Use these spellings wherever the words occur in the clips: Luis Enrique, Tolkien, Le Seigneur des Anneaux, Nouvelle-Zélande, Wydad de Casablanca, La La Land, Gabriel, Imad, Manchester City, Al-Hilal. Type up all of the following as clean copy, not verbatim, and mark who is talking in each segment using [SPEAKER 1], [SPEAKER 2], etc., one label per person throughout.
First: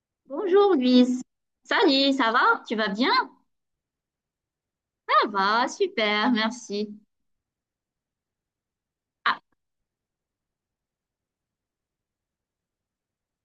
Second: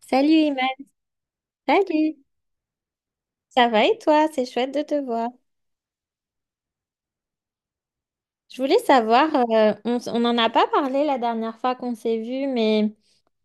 [SPEAKER 1] Salut
[SPEAKER 2] Bonjour
[SPEAKER 1] Imad,
[SPEAKER 2] Luis. Salut,
[SPEAKER 1] salut.
[SPEAKER 2] ça va? Tu vas bien?
[SPEAKER 1] Ça va et toi? C'est chouette de te
[SPEAKER 2] Ça
[SPEAKER 1] voir.
[SPEAKER 2] va, super, merci.
[SPEAKER 1] Je voulais savoir,
[SPEAKER 2] Ah,
[SPEAKER 1] on, on n'en a pas parlé la dernière fois qu'on s'est vu, mais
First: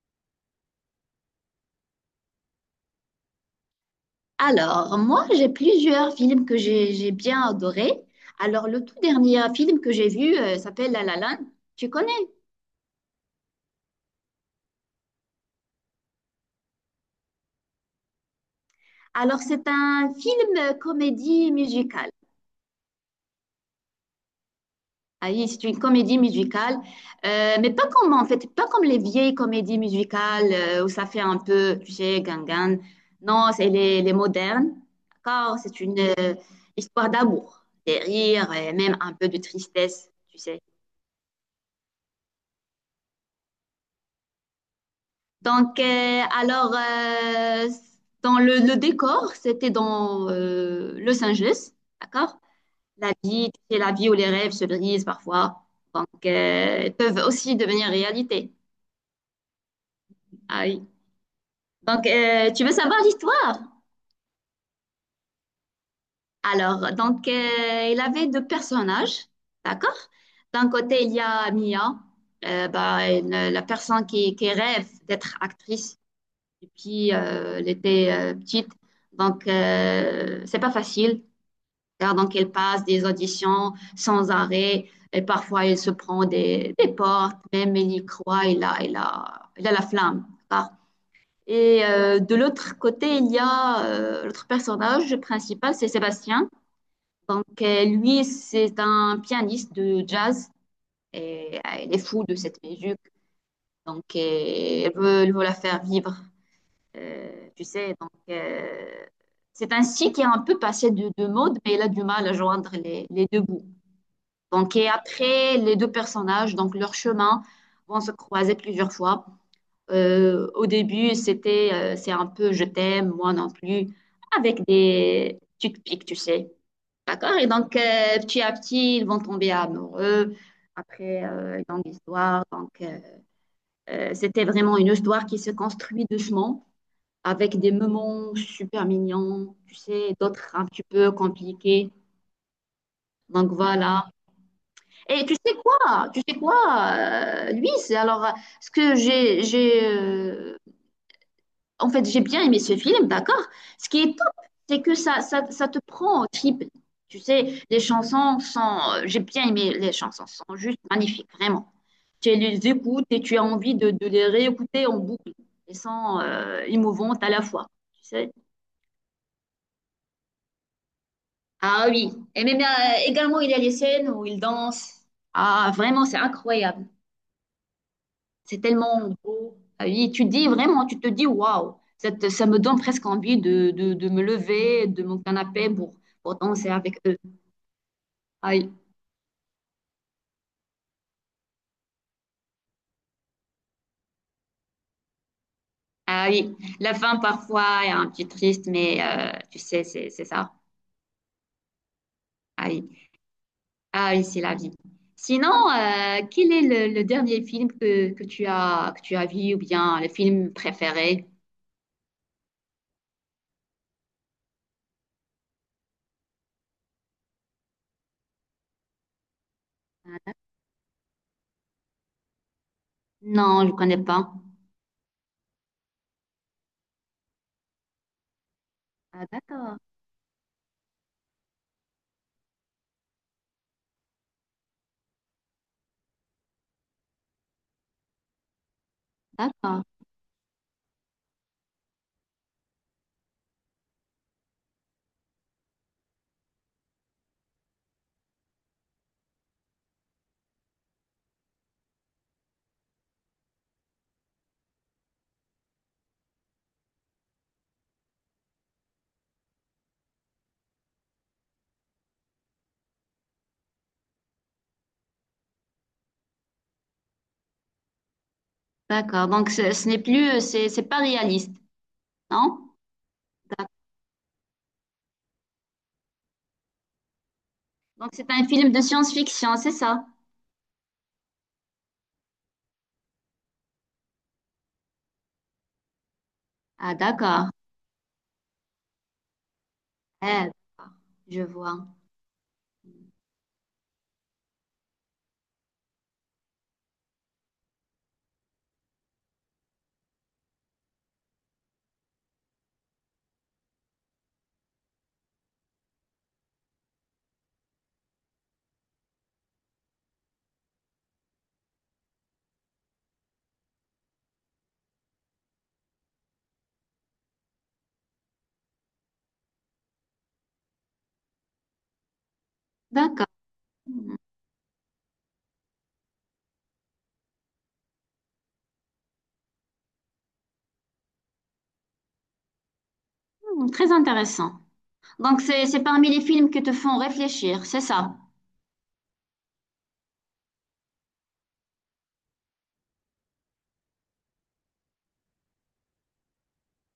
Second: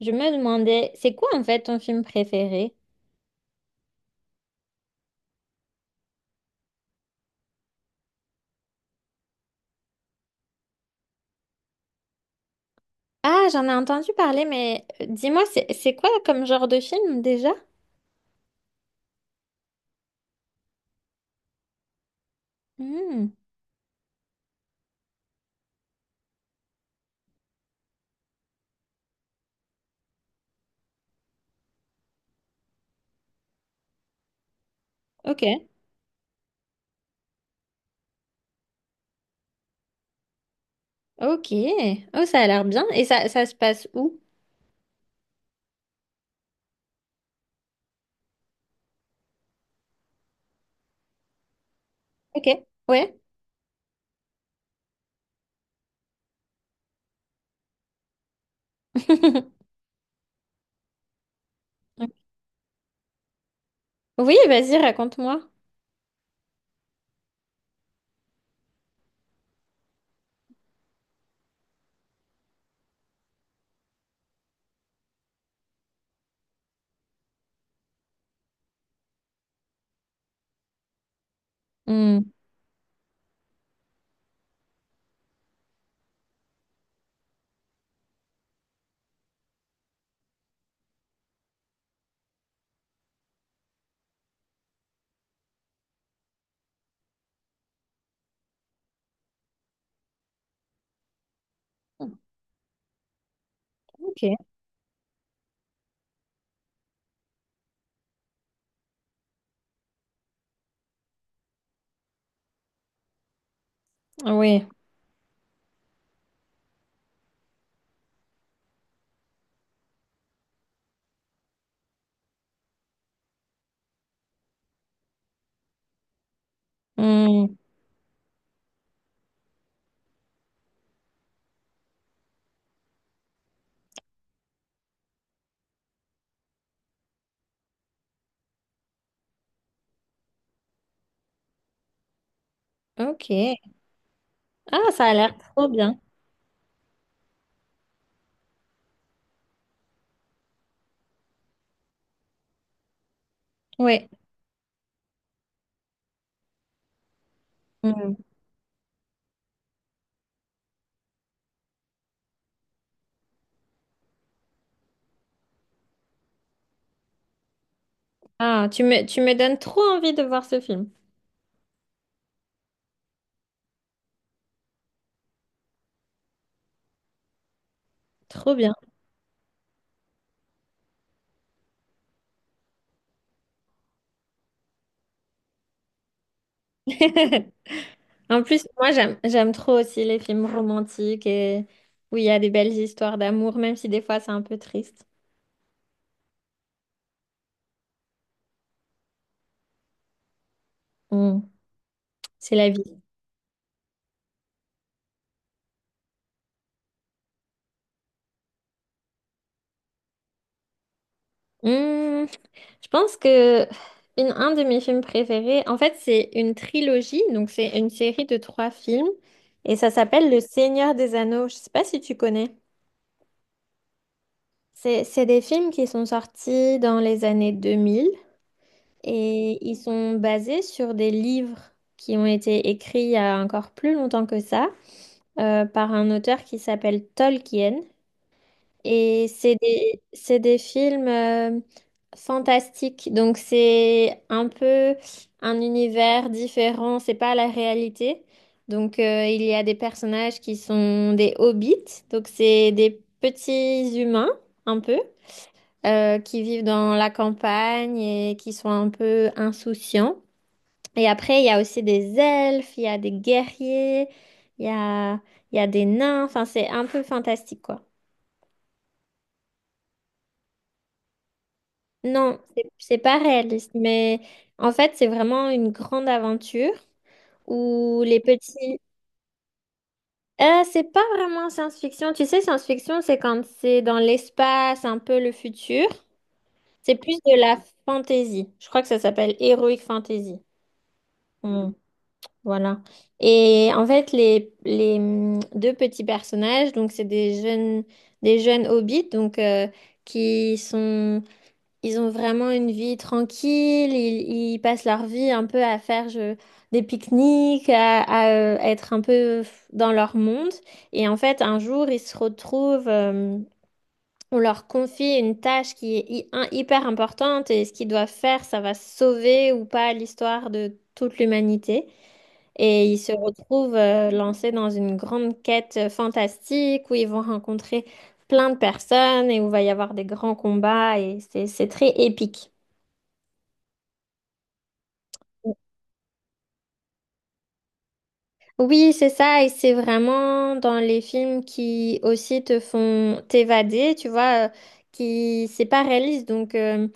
[SPEAKER 1] je me demandais, c'est quoi en fait ton film préféré?
[SPEAKER 2] alors, moi, j'ai plusieurs films que j'ai bien adorés. Alors, le tout dernier film que j'ai vu s'appelle La La Land. Tu connais?
[SPEAKER 1] Ah, j'en ai entendu parler, mais dis-moi, c'est quoi comme genre de film déjà?
[SPEAKER 2] Alors, c'est un film comédie musicale.
[SPEAKER 1] Hmm,
[SPEAKER 2] Ah oui, c'est une comédie musicale, mais pas comme les vieilles comédies musicales où ça fait un peu, tu sais, gangan. Non, c'est les modernes,
[SPEAKER 1] ok,
[SPEAKER 2] d'accord? C'est une histoire d'amour, des rires et même un peu de tristesse, tu sais.
[SPEAKER 1] ok. Oh, ça a l'air bien. Et ça se passe où?
[SPEAKER 2] Donc, euh, alors, euh, Dans le décor, c'était dans Los Angeles, d'accord?
[SPEAKER 1] Ok,
[SPEAKER 2] La
[SPEAKER 1] ouais.
[SPEAKER 2] vie, tu sais, la vie où les rêves se brisent parfois, donc ils peuvent aussi devenir réalité. Ah oui. Tu veux savoir l'histoire?
[SPEAKER 1] Oui, vas-y, raconte-moi.
[SPEAKER 2] Il avait deux personnages, d'accord? D'un côté, il y a Mia, bah, la personne qui rêve d'être actrice depuis elle était petite. Donc, c'est pas facile, car
[SPEAKER 1] Hmm,
[SPEAKER 2] donc elle passe des auditions sans arrêt et parfois elle se prend des portes, même elle y croit, elle a la flamme, d'accord. Et de l'autre côté, il y a l'autre personnage principal, c'est Sébastien. Donc, lui, c'est un pianiste de jazz et il est fou de cette musique. Donc,
[SPEAKER 1] ok,
[SPEAKER 2] il veut la faire vivre, tu sais. Donc, c'est un style qui est un peu passé de mode, mais il a du mal à joindre les deux bouts.
[SPEAKER 1] oui.
[SPEAKER 2] Donc, et après, les deux personnages, donc leur chemin, vont se croiser plusieurs fois. Au début, c'était c'est un peu je t'aime, moi non plus, avec des tu te piques, tu sais. D'accord? Et
[SPEAKER 1] Hmm,
[SPEAKER 2] donc, petit à petit, ils vont tomber amoureux. Après, longue histoire. C'était vraiment une histoire qui se construit doucement, avec des moments super mignons, tu sais, d'autres un petit peu compliqués.
[SPEAKER 1] ok.
[SPEAKER 2] Donc, voilà.
[SPEAKER 1] Ah, ça a
[SPEAKER 2] Et tu
[SPEAKER 1] l'air
[SPEAKER 2] sais
[SPEAKER 1] trop bien.
[SPEAKER 2] quoi? Tu sais quoi, Luis? Alors, ce que j'ai, en fait, j'ai bien aimé ce film, d'accord? Ce qui
[SPEAKER 1] Ouais.
[SPEAKER 2] est top, c'est que ça te prend au trip. Tu sais,
[SPEAKER 1] Mm.
[SPEAKER 2] J'ai bien aimé les chansons, sont juste magnifiques, vraiment. Tu les écoutes et tu as envie de les réécouter en boucle. Elles sont émouvantes à la fois, tu sais.
[SPEAKER 1] Ah, tu me donnes trop envie de voir ce film.
[SPEAKER 2] Ah oui, et même également, il y a les scènes où il danse. Ah, vraiment, c'est incroyable.
[SPEAKER 1] Trop
[SPEAKER 2] C'est
[SPEAKER 1] bien.
[SPEAKER 2] tellement beau. Ah oui, tu dis vraiment, tu te dis waouh, ça me donne presque envie de me lever de mon canapé pour danser avec eux.
[SPEAKER 1] En
[SPEAKER 2] Ah
[SPEAKER 1] plus,
[SPEAKER 2] oui,
[SPEAKER 1] moi, j'aime trop aussi les films romantiques et où il y a des belles histoires d'amour, même si des fois c'est un peu triste.
[SPEAKER 2] ah oui. La fin parfois est un petit triste, mais tu sais, c'est ça.
[SPEAKER 1] Mm. C'est
[SPEAKER 2] Ah
[SPEAKER 1] la
[SPEAKER 2] oui,
[SPEAKER 1] vie.
[SPEAKER 2] ah oui, c'est la vie. Sinon, quel est le dernier film que tu as vu ou bien le film préféré?
[SPEAKER 1] Mm. Je pense que un de mes films préférés, en fait, c'est une trilogie, donc c'est une série de trois films et ça s'appelle
[SPEAKER 2] Euh,
[SPEAKER 1] Le Seigneur des Anneaux. Je sais pas si tu connais.
[SPEAKER 2] Non, je ne connais pas.
[SPEAKER 1] C'est des films qui sont sortis dans les années 2000.
[SPEAKER 2] Ah,
[SPEAKER 1] Et ils
[SPEAKER 2] d'accord,
[SPEAKER 1] sont basés sur des livres qui ont été écrits il y a encore plus longtemps que ça, par un auteur qui s'appelle Tolkien. Et c'est
[SPEAKER 2] d'accord,
[SPEAKER 1] des, c'est des films fantastiques. Donc c'est un peu un univers différent, c'est pas la réalité. Donc il y a des personnages qui sont des hobbits. Donc c'est des petits humains, un peu, qui vivent dans la campagne et qui sont un peu insouciants. Et après, il y a aussi des elfes, il y a des guerriers, il y a, il y a des nains. Enfin, c'est un peu fantastique, quoi.
[SPEAKER 2] d'accord. Donc, ce n'est plus, c'est pas réaliste,
[SPEAKER 1] Non,
[SPEAKER 2] non?
[SPEAKER 1] c'est pas réaliste, mais en fait, c'est vraiment une grande aventure où
[SPEAKER 2] Donc,
[SPEAKER 1] les
[SPEAKER 2] c'est un film
[SPEAKER 1] petits...
[SPEAKER 2] de science-fiction, c'est ça?
[SPEAKER 1] C'est pas vraiment science-fiction. Tu sais, science-fiction, c'est quand c'est dans l'espace, un peu le futur.
[SPEAKER 2] Ah,
[SPEAKER 1] C'est plus de
[SPEAKER 2] d'accord.
[SPEAKER 1] la fantasy. Je crois que ça s'appelle heroic fantasy.
[SPEAKER 2] Eh, d'accord, je
[SPEAKER 1] Hmm.
[SPEAKER 2] vois.
[SPEAKER 1] Voilà. Et en fait, les deux petits personnages, donc c'est des jeunes hobbits, donc qui sont, ils ont vraiment une vie tranquille. Ils passent leur vie un peu à faire des pique-niques, à, être un peu dans leur monde. Et en fait, un jour, ils se retrouvent. On leur confie une tâche qui est hyper importante et ce qu'ils doivent faire, ça va sauver ou pas l'histoire de toute l'humanité. Et ils se
[SPEAKER 2] D'accord.
[SPEAKER 1] retrouvent lancés dans une grande quête fantastique où ils vont rencontrer plein de personnes et où va y avoir des grands combats et c'est très épique.
[SPEAKER 2] Hmm, très intéressant. Donc, c'est parmi les films qui te font réfléchir, c'est ça?
[SPEAKER 1] Oui, c'est ça, et c'est vraiment dans les films qui aussi te font t'évader, tu vois, qui c'est pas réaliste, donc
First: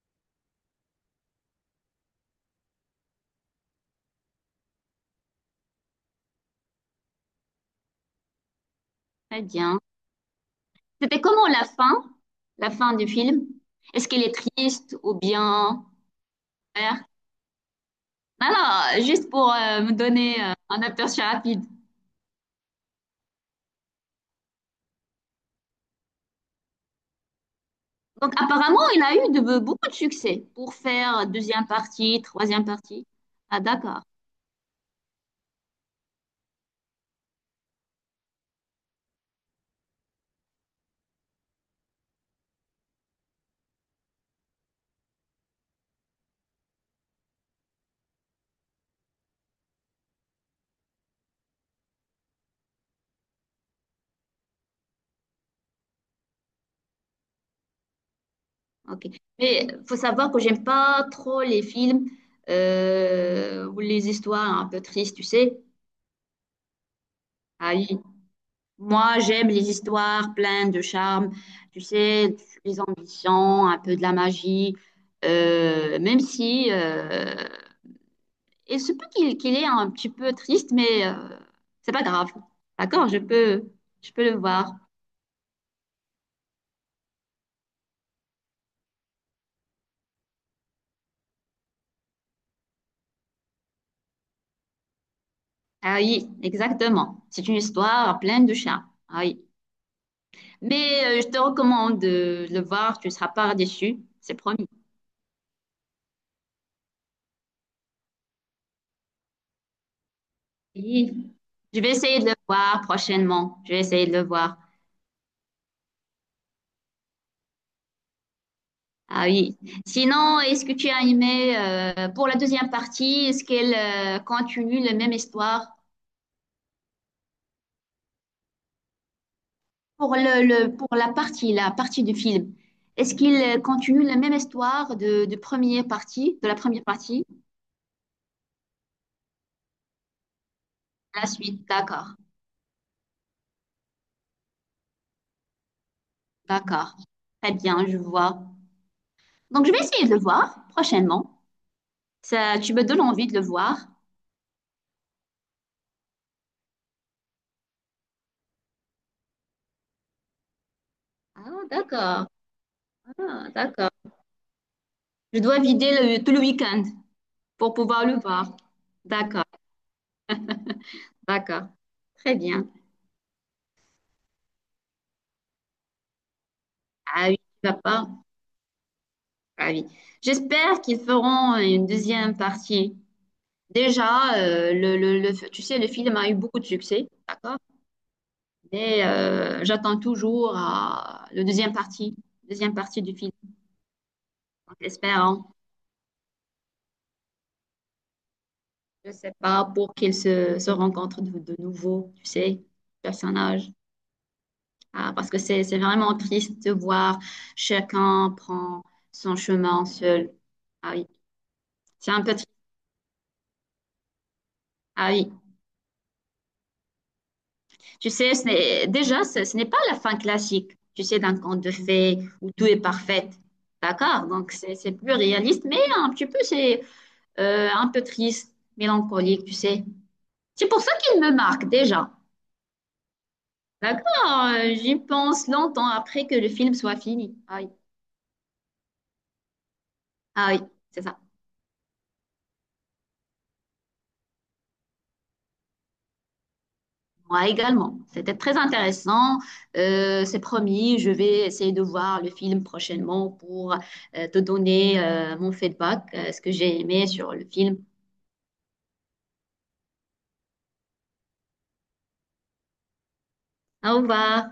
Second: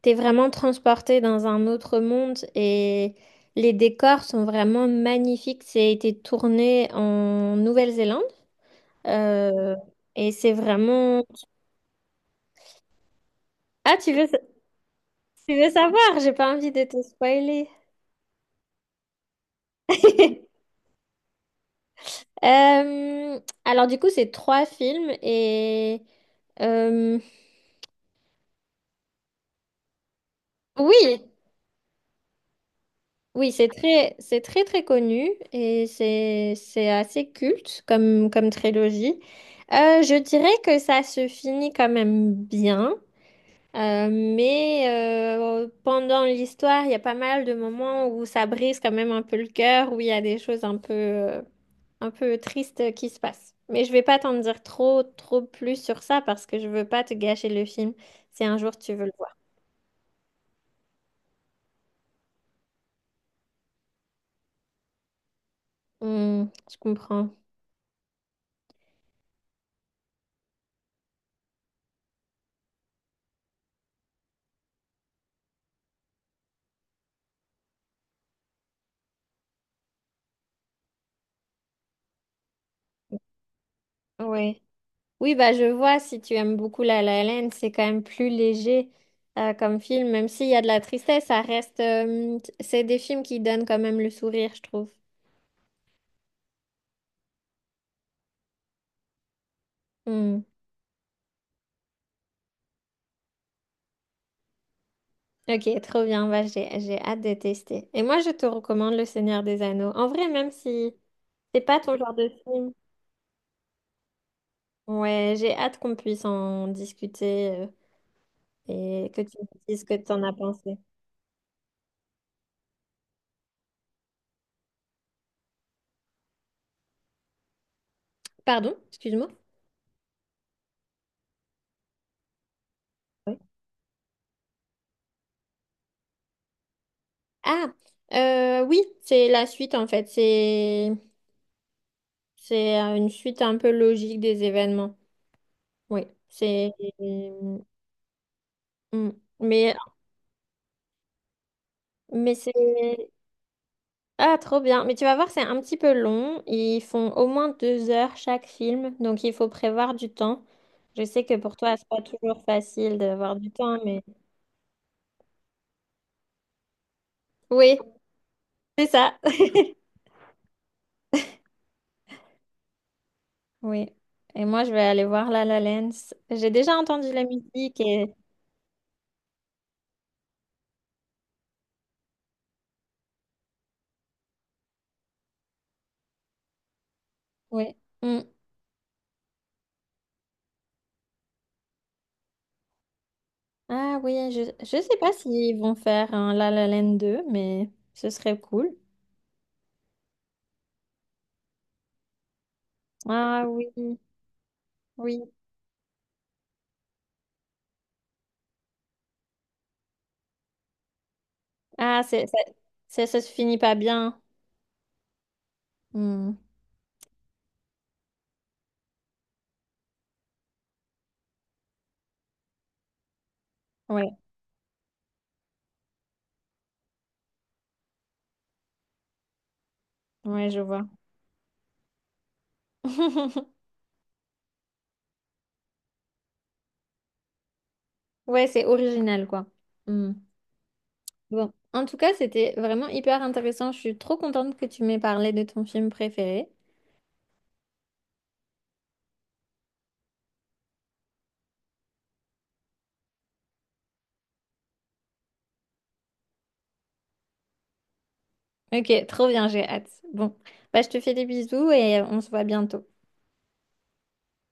[SPEAKER 1] t'es vraiment transporté dans un autre monde et les décors sont vraiment magnifiques. C'est été tourné en Nouvelle-Zélande
[SPEAKER 2] Très
[SPEAKER 1] euh,
[SPEAKER 2] bien.
[SPEAKER 1] et c'est
[SPEAKER 2] C'était
[SPEAKER 1] vraiment...
[SPEAKER 2] comment la fin? La fin du film?
[SPEAKER 1] Ah,
[SPEAKER 2] Est-ce
[SPEAKER 1] tu
[SPEAKER 2] qu'elle
[SPEAKER 1] veux,
[SPEAKER 2] est triste ou
[SPEAKER 1] tu veux
[SPEAKER 2] bien...
[SPEAKER 1] savoir? J'ai pas envie de te spoiler.
[SPEAKER 2] Non, non, juste pour me donner un aperçu rapide.
[SPEAKER 1] Alors du coup, c'est trois films et... euh,
[SPEAKER 2] Donc, apparemment, il a eu de, beaucoup de succès pour faire
[SPEAKER 1] oui,
[SPEAKER 2] deuxième partie, troisième partie.
[SPEAKER 1] oui,
[SPEAKER 2] Ah,
[SPEAKER 1] c'est
[SPEAKER 2] d'accord.
[SPEAKER 1] c'est très très connu et c'est assez culte comme trilogie. Je dirais que ça se finit quand même bien, mais pendant l'histoire, il y a pas mal de moments où ça brise quand même un peu le cœur, où il y a des choses un peu tristes qui se passent. Mais je vais pas t'en dire trop trop plus sur ça parce que je veux pas te gâcher le film si un jour tu
[SPEAKER 2] Ok.
[SPEAKER 1] veux le voir.
[SPEAKER 2] Mais faut savoir que j'aime pas trop les films ou les histoires un peu tristes, tu sais.
[SPEAKER 1] Hmm, je comprends.
[SPEAKER 2] Ah oui. Moi, j'aime les histoires pleines de charme, tu sais, les ambitions, un peu de la magie. Même si il se peut qu'il est un petit peu triste, mais c'est pas grave. D'accord, je peux le
[SPEAKER 1] Ouais.
[SPEAKER 2] voir.
[SPEAKER 1] Oui, bah, je vois, si tu aimes beaucoup La La Land, c'est quand même plus léger comme film, même s'il y a de la tristesse, ça reste... c'est des films qui donnent quand même le sourire, je trouve.
[SPEAKER 2] Ah oui, exactement. C'est une histoire pleine de charme. Ah oui.
[SPEAKER 1] Hmm.
[SPEAKER 2] Mais je te recommande de le voir, tu ne seras pas déçu, c'est promis.
[SPEAKER 1] Ok, trop bien, bah, j'ai hâte de tester. Et moi, je te recommande Le Seigneur des Anneaux. En vrai, même si
[SPEAKER 2] Oui.
[SPEAKER 1] c'est pas
[SPEAKER 2] Je vais
[SPEAKER 1] ton genre
[SPEAKER 2] essayer de
[SPEAKER 1] de
[SPEAKER 2] le
[SPEAKER 1] film,
[SPEAKER 2] voir prochainement. Je vais essayer de le voir.
[SPEAKER 1] ouais, j'ai hâte qu'on puisse en discuter et que
[SPEAKER 2] Ah
[SPEAKER 1] tu me
[SPEAKER 2] oui.
[SPEAKER 1] dises ce que tu en as
[SPEAKER 2] Sinon, est-ce que
[SPEAKER 1] pensé.
[SPEAKER 2] tu as aimé pour la deuxième partie, est-ce qu'elle continue la même histoire
[SPEAKER 1] Pardon, excuse-moi.
[SPEAKER 2] pour pour la partie du film? Est-ce qu'il
[SPEAKER 1] Oui.
[SPEAKER 2] continue la même histoire de première partie, de la première partie?
[SPEAKER 1] Ah, oui, c'est la suite en fait. C'est
[SPEAKER 2] La suite, d'accord,
[SPEAKER 1] C'est euh, une suite un peu logique des événements. Oui, c'est...
[SPEAKER 2] d'accord. Très bien, je vois.
[SPEAKER 1] Mm.
[SPEAKER 2] Donc je
[SPEAKER 1] Mais,
[SPEAKER 2] vais essayer de le voir prochainement.
[SPEAKER 1] mais c'est...
[SPEAKER 2] Ça, tu me donnes envie de le voir.
[SPEAKER 1] Ah, trop bien. Mais tu vas voir, c'est un petit peu long. Ils font au moins 2 heures chaque film, donc il faut prévoir du temps. Je sais que pour
[SPEAKER 2] Ah,
[SPEAKER 1] toi, c'est pas
[SPEAKER 2] d'accord.
[SPEAKER 1] toujours facile d'avoir
[SPEAKER 2] Ah,
[SPEAKER 1] du temps,
[SPEAKER 2] d'accord.
[SPEAKER 1] mais...
[SPEAKER 2] Je dois vider tout le week-end pour
[SPEAKER 1] Oui,
[SPEAKER 2] pouvoir le voir.
[SPEAKER 1] c'est ça.
[SPEAKER 2] D'accord, d'accord. Très bien.
[SPEAKER 1] Oui. Et moi, je vais aller voir La La Land. J'ai déjà entendu la
[SPEAKER 2] Ah oui, tu vas
[SPEAKER 1] musique
[SPEAKER 2] pas.
[SPEAKER 1] et...
[SPEAKER 2] Ah oui. J'espère qu'ils feront une deuxième partie. Déjà, tu sais, le film a eu beaucoup de succès, d'accord?
[SPEAKER 1] Oui. Mm.
[SPEAKER 2] Mais j'attends toujours à le deuxième partie du film.
[SPEAKER 1] Ah oui,
[SPEAKER 2] En
[SPEAKER 1] je sais pas
[SPEAKER 2] espérant,
[SPEAKER 1] s'ils vont faire un La La Land 2 mais ce serait cool.
[SPEAKER 2] je sais pas, pour qu'ils se rencontrent de nouveau, tu sais,
[SPEAKER 1] Ah oui,
[SPEAKER 2] personnages. Ah,
[SPEAKER 1] oui.
[SPEAKER 2] parce que c'est vraiment triste de voir chacun prend son chemin seul. Ah oui,
[SPEAKER 1] Ah,
[SPEAKER 2] c'est un peu triste.
[SPEAKER 1] ça se finit pas bien.
[SPEAKER 2] Ah oui,
[SPEAKER 1] Hmm.
[SPEAKER 2] tu sais, ce n'est pas la fin classique, tu sais, d'un conte de fées où tout est parfait.
[SPEAKER 1] Ouais,
[SPEAKER 2] D'accord? Donc, c'est plus réaliste, mais un petit peu, c'est un peu triste, mélancolique, tu sais.
[SPEAKER 1] ouais, je
[SPEAKER 2] C'est pour
[SPEAKER 1] vois.
[SPEAKER 2] ça qu'il me marque déjà. D'accord? J'y pense longtemps après que le film soit fini. Ah oui,
[SPEAKER 1] Ouais, c'est original, quoi. Hmm.
[SPEAKER 2] ah oui, c'est ça.
[SPEAKER 1] Bon, en tout cas, c'était vraiment hyper intéressant. Je suis trop contente que tu m'aies parlé de ton film préféré.
[SPEAKER 2] Moi également. C'était très intéressant. C'est promis, je vais essayer de voir le film prochainement pour te donner mon feedback, ce que j'ai aimé sur le film.
[SPEAKER 1] Ok, trop bien, j'ai hâte. Bon, bah, je te fais des bisous et on se voit bientôt.
[SPEAKER 2] Au revoir.